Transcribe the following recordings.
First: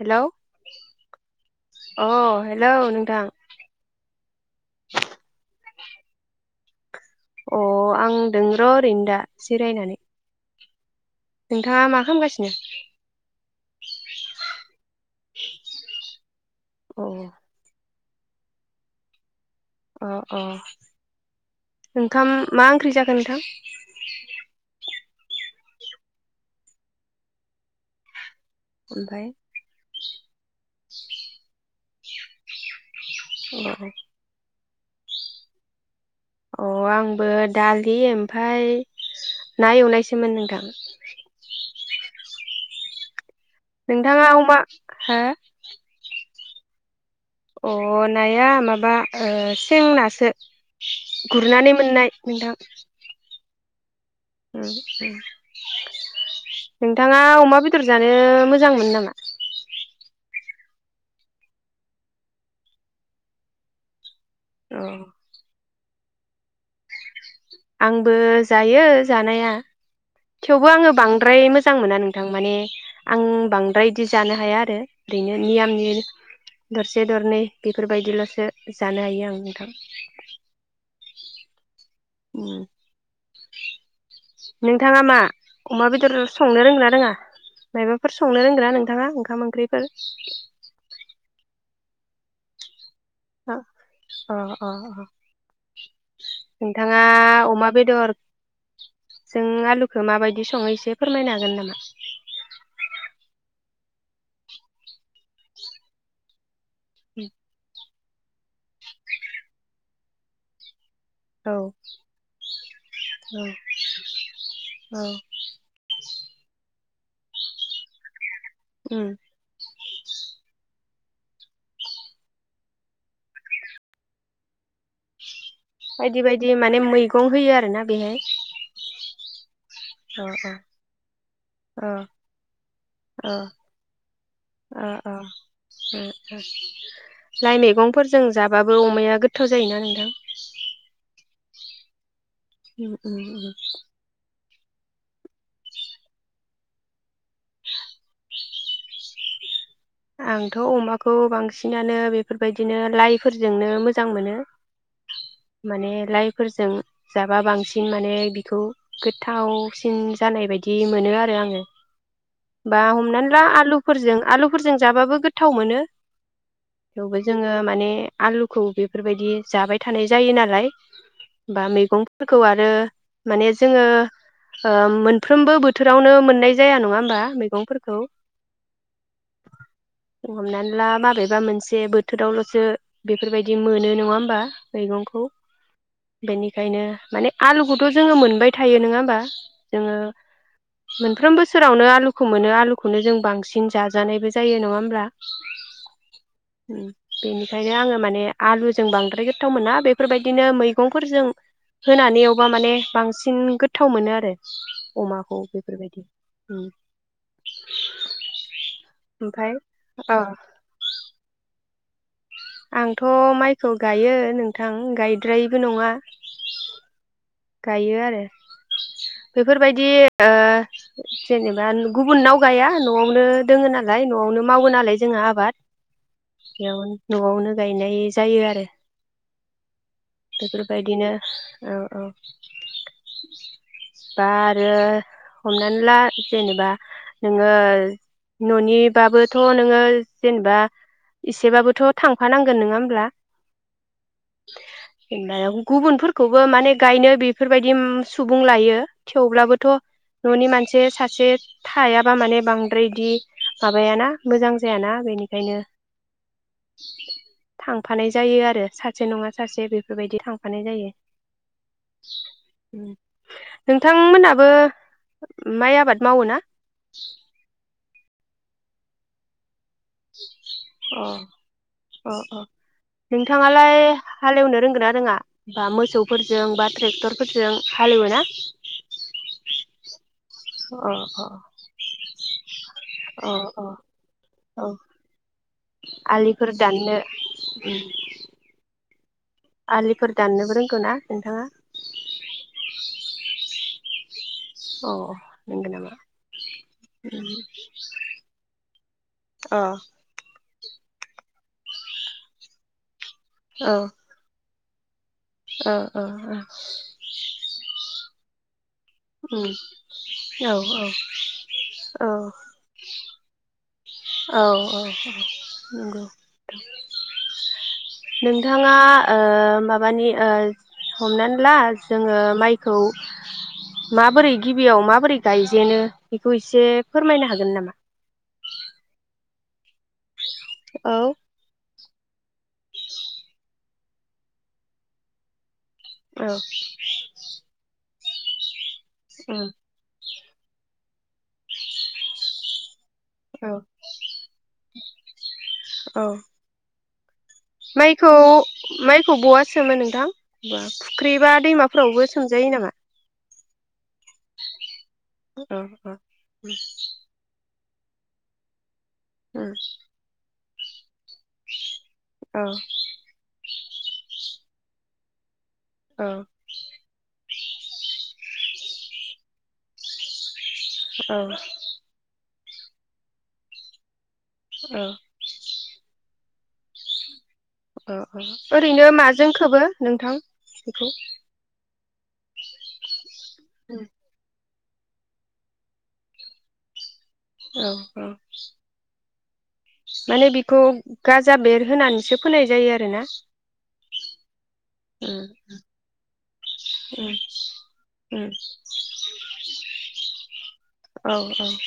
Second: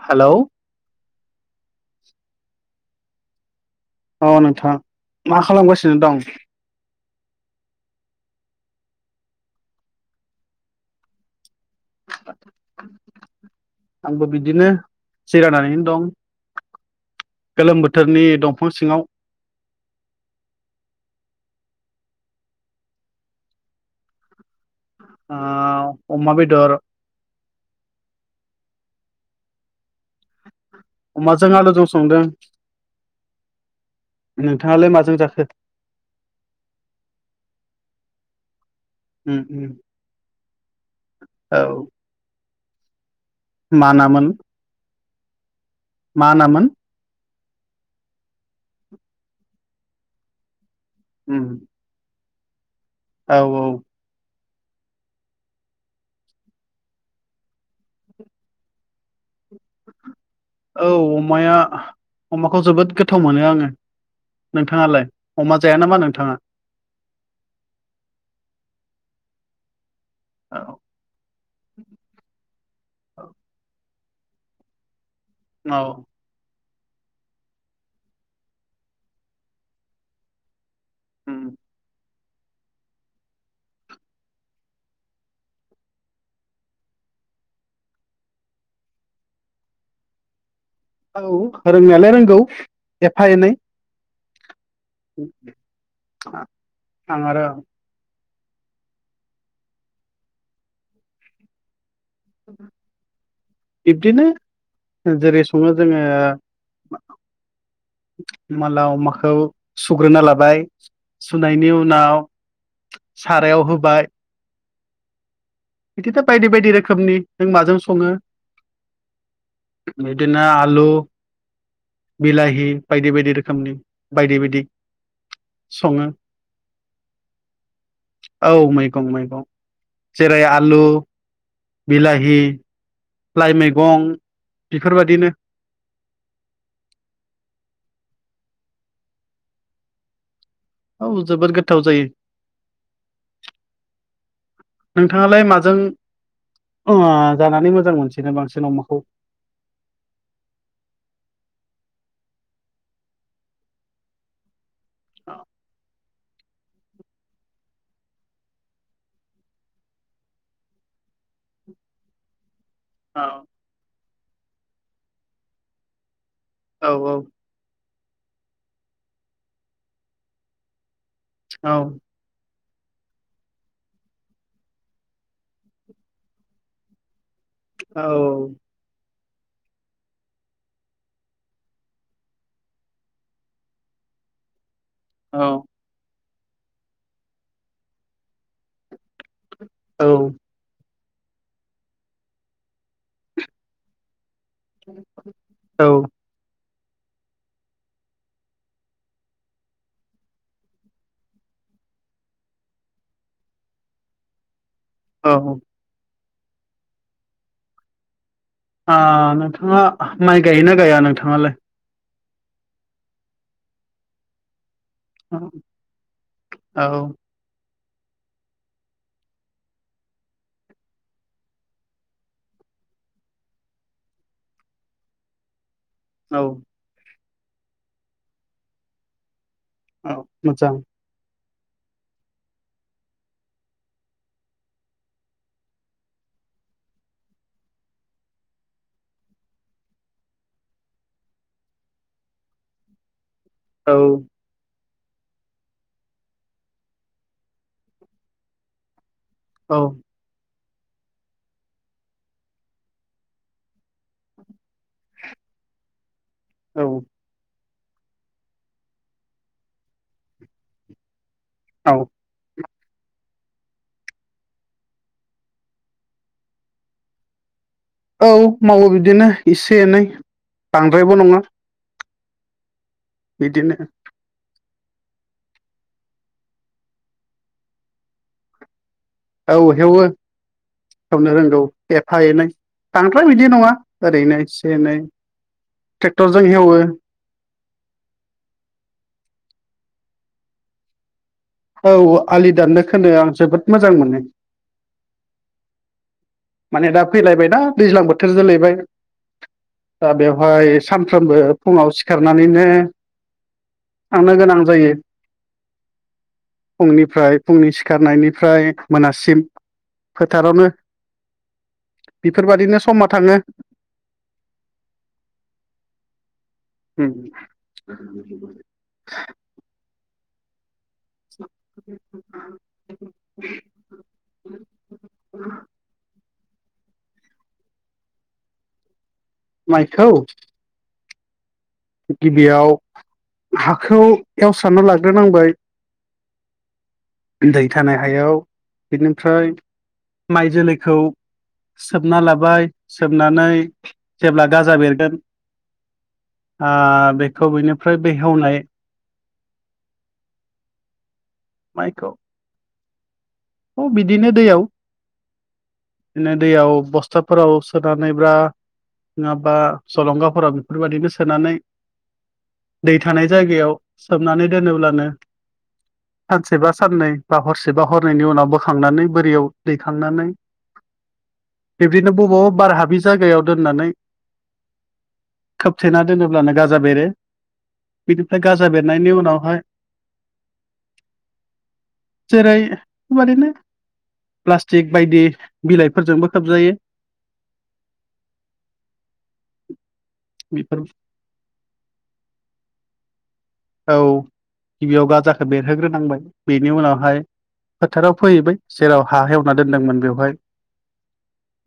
Hello hello अ hello नोंथां अ नोंथां मा खालामगा सिनो दं अ आं दों र' ओरैनो दा जिरायनानै नोंथाङा मा खालामगासिनो आंबो बिदिनो जिरायनानैनो दं अ गोलोम बो थोरनि दंफां सिङाव अ अ नोंथां मा ओंख्रि जाखो नोंथां आ अमा बेदर ओमफ्राय अमाजों आलुजों संदों। औ नोंथाङालाय माजों जाखो। अ आंबो दालि ओमफ्राय उम उम ना एवनायसोमोन नोंथां। औ मा नामोन नोंथाङा अमा हा मा नामोन। अ नाया माबा सें नासो। उम गुरनानै मोननाय। नोंथां औ औ नोंथाङा अमा बेदर जानो मोजां मोनो नामा? औ अमाया अमाखौ जोबोद गोथाव मोनो आङो। अ नोंथाङालाय अमा जाया नामा नोंथाङा? आंबो जायो जानाया। औ थेवबो आङो बांद्राय मोजां मोना नोंथां माने आं बांद्राय बिदि जानो हाया आरो ओरैनो नियम औ निय दरसे दरनै बेफोरबायदिल'सो जानो हायो आं नोंथां। उम उम नोंथाङा मा अमा बेदर संनो रोंगोना रोङा मायबाफोर संनो रोंग्रा नोंथाङा ओंखाम ओंख्रिफोर औ रोंनायालाय रोंगौ। एफा एनै अ अ अ नोंथाङा आं आरो अमा बेदर जों आलुखौ माबायदि सङो एसे फोरमायनो हागोन नामा? बिब्दिनो जेरै सङो जोङो। उम [inaudible] मालाव माखौ सुग्रोना लाबाय औ सुनायनि उनाव औ सारायाव होबाय। औ बिदिनो बायदि बायदि रोखोमनि नों माजों सङो। उम बिदिनो आलु बिलाहि बायदि बायदि रोखोमनि बायदि बायदि सङो बायदि बायदि माने मैगं होयो आरोना बेहाय औ मैगं मैगं अ जेरै अ आलु बिलाहि ओ लाइ मैगं ओ बेफोरबादिनो लाइ मैगं गंफोरजों जाबाबो अमाया गोथाव जायोना नोंथां औ जोबोद गोथाव जायो उम नोंथाङालाय माजों जानानै मोजां मोनसिनो बांसिन अमाखौ आंथ' अमाखौ बांसिनानो बेफोरबायदिनो लाइफोरजोंनो मोजां मोनो माने लाइफोरजों जाबा बांसिन माने बिखौ गोथावसिन जानाय बायदि मोनो आरो आङो बा औ हमनानै ला आलुफोरजों आलु गुफुरजों जाबाबो गोथाव मोनो थेवबो औ जोङो माने आलुखौ बेफोरबायदि जाबाय थानाय जायो नालाय बा औ मैगंफोरखौ आरो माने जोङो ओ मोनफ्रोमबो बोथोरावनो मोननाय जाया नङा होमबा मैगंफोरखौ औ हमनानै ला माबेबा मोनसे बोथोरावल'सो बेफोरबायदि मोनो नङा होमबा मैगंखौ बेनिखायनो माने आलुखौथ' जोङो मोनबाय थायो नङा होमबा जोङो मोनफ्रोम बोसोरावनो आलुखौ मोनो आलुखौनो जों बांसिन जाजो जानाय बे जायो नङा होमब्ला औ बेनिखायनो आङो माने आलुजों बांद्राय गोथाव मोना बेफोरबायदिनो मैगंफोरजों होनानै एबा माने बांसिन गोथाव मोनो आरो औ अमाखौ औ बेफोरबायदि उम ओ नोंथाङा माइ गायोना गाया नोंथाङाालाय आंथ' माइखौ गायो नोंथां थां औ गायद्रायिबो नङा औ गायो आरो बेफोरबायदि ओ जेन'बा गुबुननाव गाया न'आवनो दोङ नालाय न'आवनो मावो नालाय जोंहा आबाद औ वनो न'आवनो गायनाय जायो अरो मोजां बेफोरबायदिनो औ औ बा आरो हमनानै ला जेनेबा नोङो न'निबाबोथ' नोङो जेनेबा एसेबाबोथ' थांफानांगोन ननोङा होमब्ला औ गुबुनफोरखौबो माने गायनो बेफोरबायदि सुबुं लायो थेवब्लाबोथ' औ न'नि मानसि मोनसे सासे थायाबा माने बांद्रायदि माबायाना मोजां जायाना बेनिखायनो औ थांफानाय जायो आरो सासे नङा सासे बे बेबायदि थांफानाय जायो औ नोंथांमोनाबो माइ आबाद मावो ना औ मावो बिदिनो एसे एनै अ बांद्रायबो नङा अ अ बिदिनो नोंथाङालाय हालेवनो रों रोंङोना रोङा बा मोसौफोरजों बा ट्रेक्टर फोरजों हालेवोना? औ हेवो अ हेवनो रोंगौ एफा एनै बांद्राय अ बिदि अ नङा ओरैनो औ एसे एनै ट्रेक्टरजों आलिफोर हेवो दाननो आलिफोर दाननोबो रोंगौ ना नोंथाङा औ आलि दाननो खोनो आं जोबोद मोजां मोनो अ नोंगौ नामा माने दा फैलायबायना दैज्लां बोथोर जालाबाय अ दा बेवहाय सानफ्रोमबो फुङाव सिखारनानैनो औ थांनो गोनां जायो औ औ फुंनिफ्राय फुंनि सिखारनायनि ओमफ्राय औ औ औ बेफोरबायादिनो समा थाङो औ औ औ नंगौ नोंथाङा ओ माबानि ओ हमनानै ला जोङो माइखौ माबोरै गिबियाव माबोरै गायजेनो खौ एसे फोरमायनो हागोन नामा माइखौ औ गिबियाव हाखौ एवसारना लाग्रोनांबाय औ दै थानाय हायाव उम बेनिफ्राय माइ जोलैखौ सोबना लाबाय औ सोमनानै जेब्ला गाजा बेरगोन औ आ बे माइखौ हेवनाय माइखौ बहा सोमो नोंथां फुख्रि बा दैमाफोरावबो सोमजायो नामा? औ बिदिनो दैयाव औ बिदिनो उम दैयाव बस्टाफोराव [unintelligible] औ नङाबा जलंगाफोरा बेफोरबायदिनो सोनानै औ दै थानाय जायगायाव सोमनानै दोनोब्लानो औ सानसेबा साननै बा हर से बा हर नैनि उनाव बोखांनानै बोरियाव दैखांनानै औ बेबदिनो बबाव बार हाबि जायगायाव दोननानै औ खोबथेना दोनोब्लानो गाजा बेरो अ अ बिनिफ्राय गाजा ओरैनो बेरनायनि माजों उनावहाय खोबो नोंथां बेखौ जेरै बेबादिनो प्लास्टिक बायदि बिलाइफोरजोंबो खोबजायो औ औ माने बेखौ बेफोर गाजा बेर होनानैसो फोनाय जायो आरोना औ गिबियाव उम गाजाखौ बेरहोग्रोनांबाय बेनि उम उनावहाय फोथाराव उम फोहैबाय जेराव हा हेवना दोनदोंमोन बेवहाय औ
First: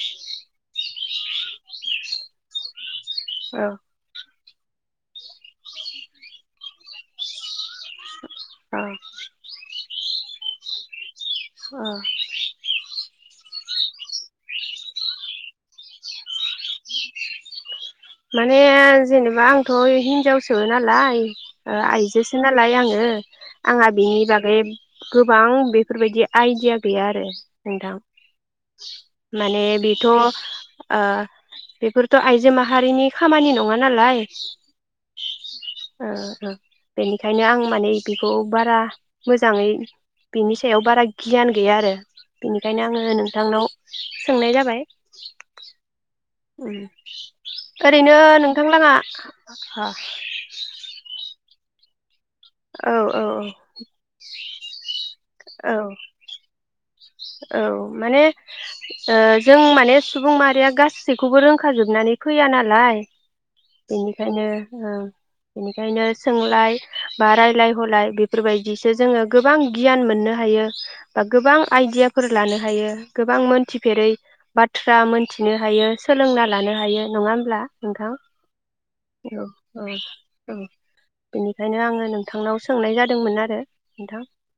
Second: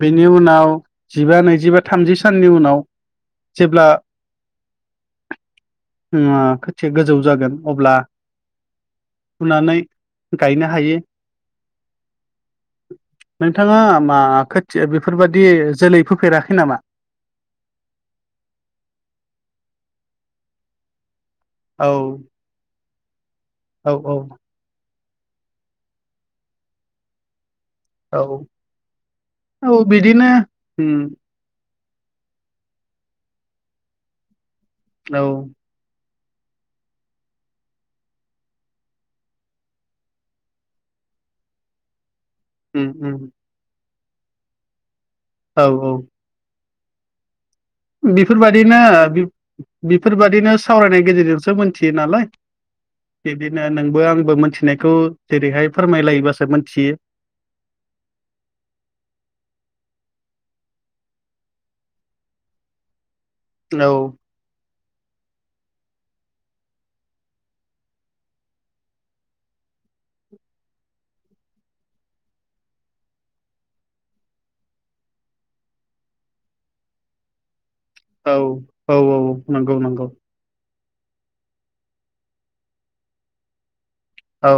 बेनि उनाव जिबा नैजिबा थामजि साननि उनाव औ जेब्ला अ एसे गोजौ जागोन अब्ला औ फुनानै गायनो हायो अ [unintelligible] नोंथाङा मा खोथिया बेफोरबादि जोलै फोफेराखै नामा? माने जेनेबा आंथ हिनजावसो नालाय। औ आइजोसो नालाय आङो। आंहा औ औ बिनि बागै गोबां बेफोरबायदि आइडिया गैया आरो। नोंथां औ माने औ बेथ ओ बिदिनो उम बेफोरथ आइजो माहा हारिनि खामानि नङा नालाय। औ ओ बेनिखायनो आं माने बेखौ बारा मोजाङै बिनि सायाव बारा गियान गैया आरो। बेनिखायनो उम उम आङो नोंथांनाव सोंनाय जाबाय। ओम बेफोरबायदिनो औ बेफोरबायदिनो सावरायनायनि गेजेरजों सोब मोनथियो नालाय। औ बिदिनो औ नोंबो आंबो मोनथि नायखौ औ औ माने ओ जों माने सुबुं माहारिया गासैखौबो रोंखाजोबनानै फैया नालाय। औ बेनिखायनो औ बेनिखायनो सोंलाय बा रायलाय हलाय बेफोरबायदिसो जोङो गोबां गियान मोन नो हायो बा गोबां आइडियाफोर लानो हायो गोबां मोनथिफेरै बाथ्रा मोनथिनो हायो सोलोंना लानो हायो नङा होमब्ला। नोंथां औ औ नंगौ औ नंगौ औ बेनिखायनो आङो नोंथांनाव सोंनाय जादोंमोन आरो। नोंथां औ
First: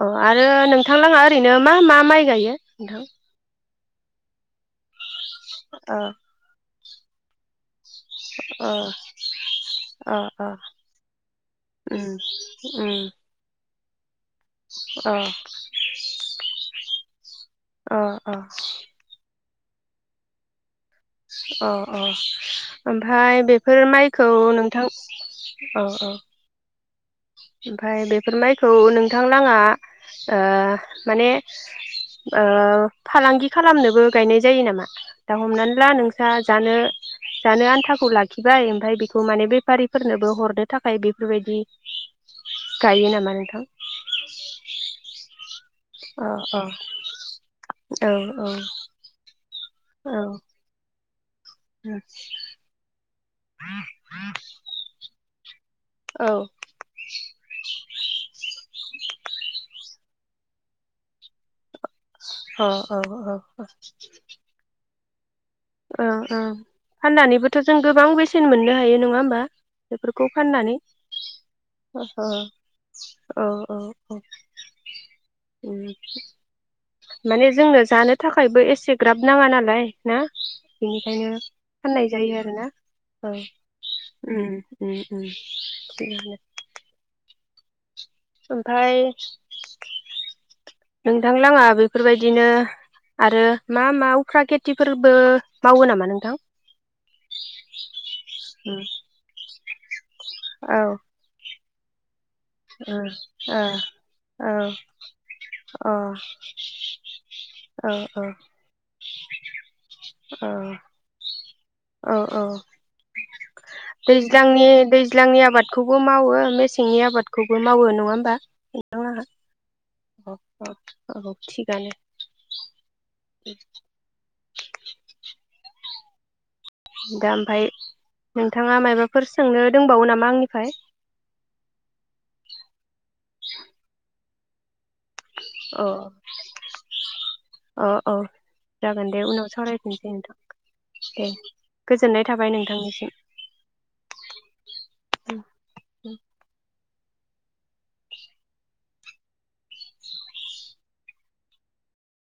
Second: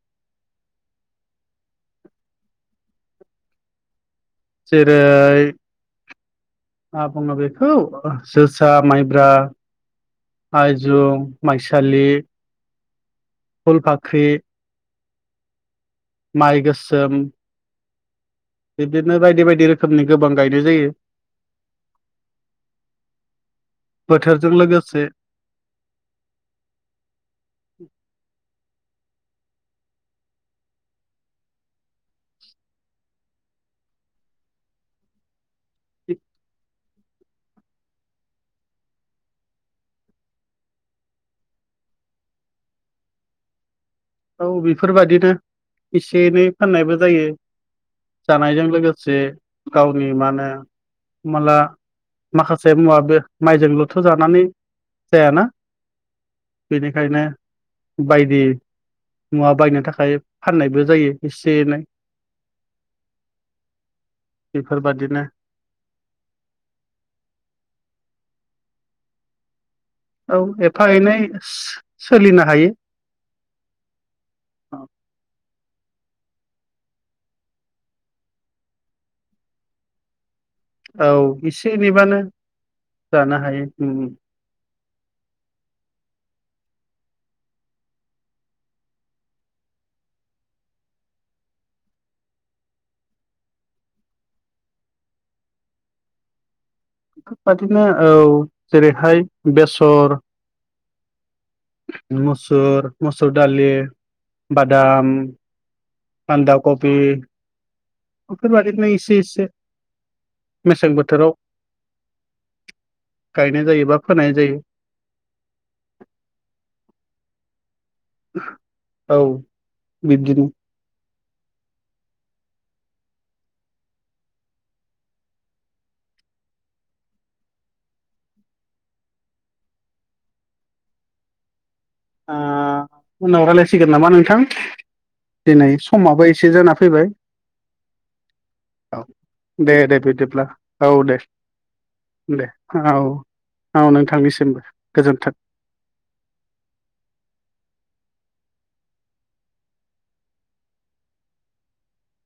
अ आरो नोंथां लाङा ओरैनो मा मा माइ गायो नोंथां? जेरै अ मा बुङो बेखौ जोसा अ माइब्रा अ अ आइजुं उम माइसालि उम फुलपाख्रि अ माइ गोसोम अ अ बिदिनो बायदि बाय दि रोखोमनि गोबां गायनाय जायो। अ अ ओमफ्राय बेफोर माइखौ बोथोरजों नोंथां लोगोसे औ औ ओमफ्राय बेफोर माइ खौ नोंथांलाङा ओ माने ओ फालांगि खालामनोबो गायनाय जायो नामा दा हमनानै ला नोंस्रा जानो जानो आन्थाखौ लाखिबाय ओमफ्राय बेखौ माने बेफारिफोरनोबो हरनो थाखाय बेफोरबायदि गायो नामा नोंथां औ बेफोरबायदिनो एसे अ एनै अ फाननायबो जायो औ जानायजों औ लोगोसे गावनि अ मा होनो हमना ला माखासे मुवाबो माइजोंल'थ' जानानै जायाना बेनिखायनो बायदि मुवा बायनो थाखाय फाननायबो जायो एसे एनै अ अ अ अ [inaudible] औ औ फाननानैबोथ' जों गोबां बेसेन मोननो हायो नङा होमबा बेफोरखौ औ फाननानै एफा एनै अ अ सोलिनो हायो अ अ अ उम माने जोंनो जानो थाखायबो एसे ग्राब नाङा नालाय ना औ बेनिखायनो एसे फाननाय एनैबानो जायो आरोना जानो हायो उ उ उ उ थिगानो ओमफ्राय नोंथां लाङा बेफोरबायदिनो आरो मा मा उफ्रा खेथिफोरबो मावो नामा नोंथां बेफोरबादिनो औ उम जेरैहाय बेसर औ [inaudible] मुसुर ओ ओ मुसुर औ दालि अ औ बादाम बानदाकबि अ अ अ मेसें बोथोराव अ अ गायनाय जायो बा फोनाय जायो दैज्लांनि दैज्लांनि आबादखौबो मावो मेसेंनि आबाद खौबो मावो नङा होमबा नोंथां लांहा औ अ बिब्दिनो अ औ थिगानो उ दा ओमफ्राय नोंथाङा मायबाफोर सोंनो दंबावो नामा आंनिफ्राय आ उनाव रायलायसिगोन नामा नोंथां दिनै अ समाबो एसे जाना फैबाय अ औ औ जागोन दे उनाव दे दे सावरायफिनसै नोंथां बिदिब्ला औ दे गोजोननाय दे थाबाय औ नोंथांनिसिम औ नोंथांनिसिमबो गोजोन्थों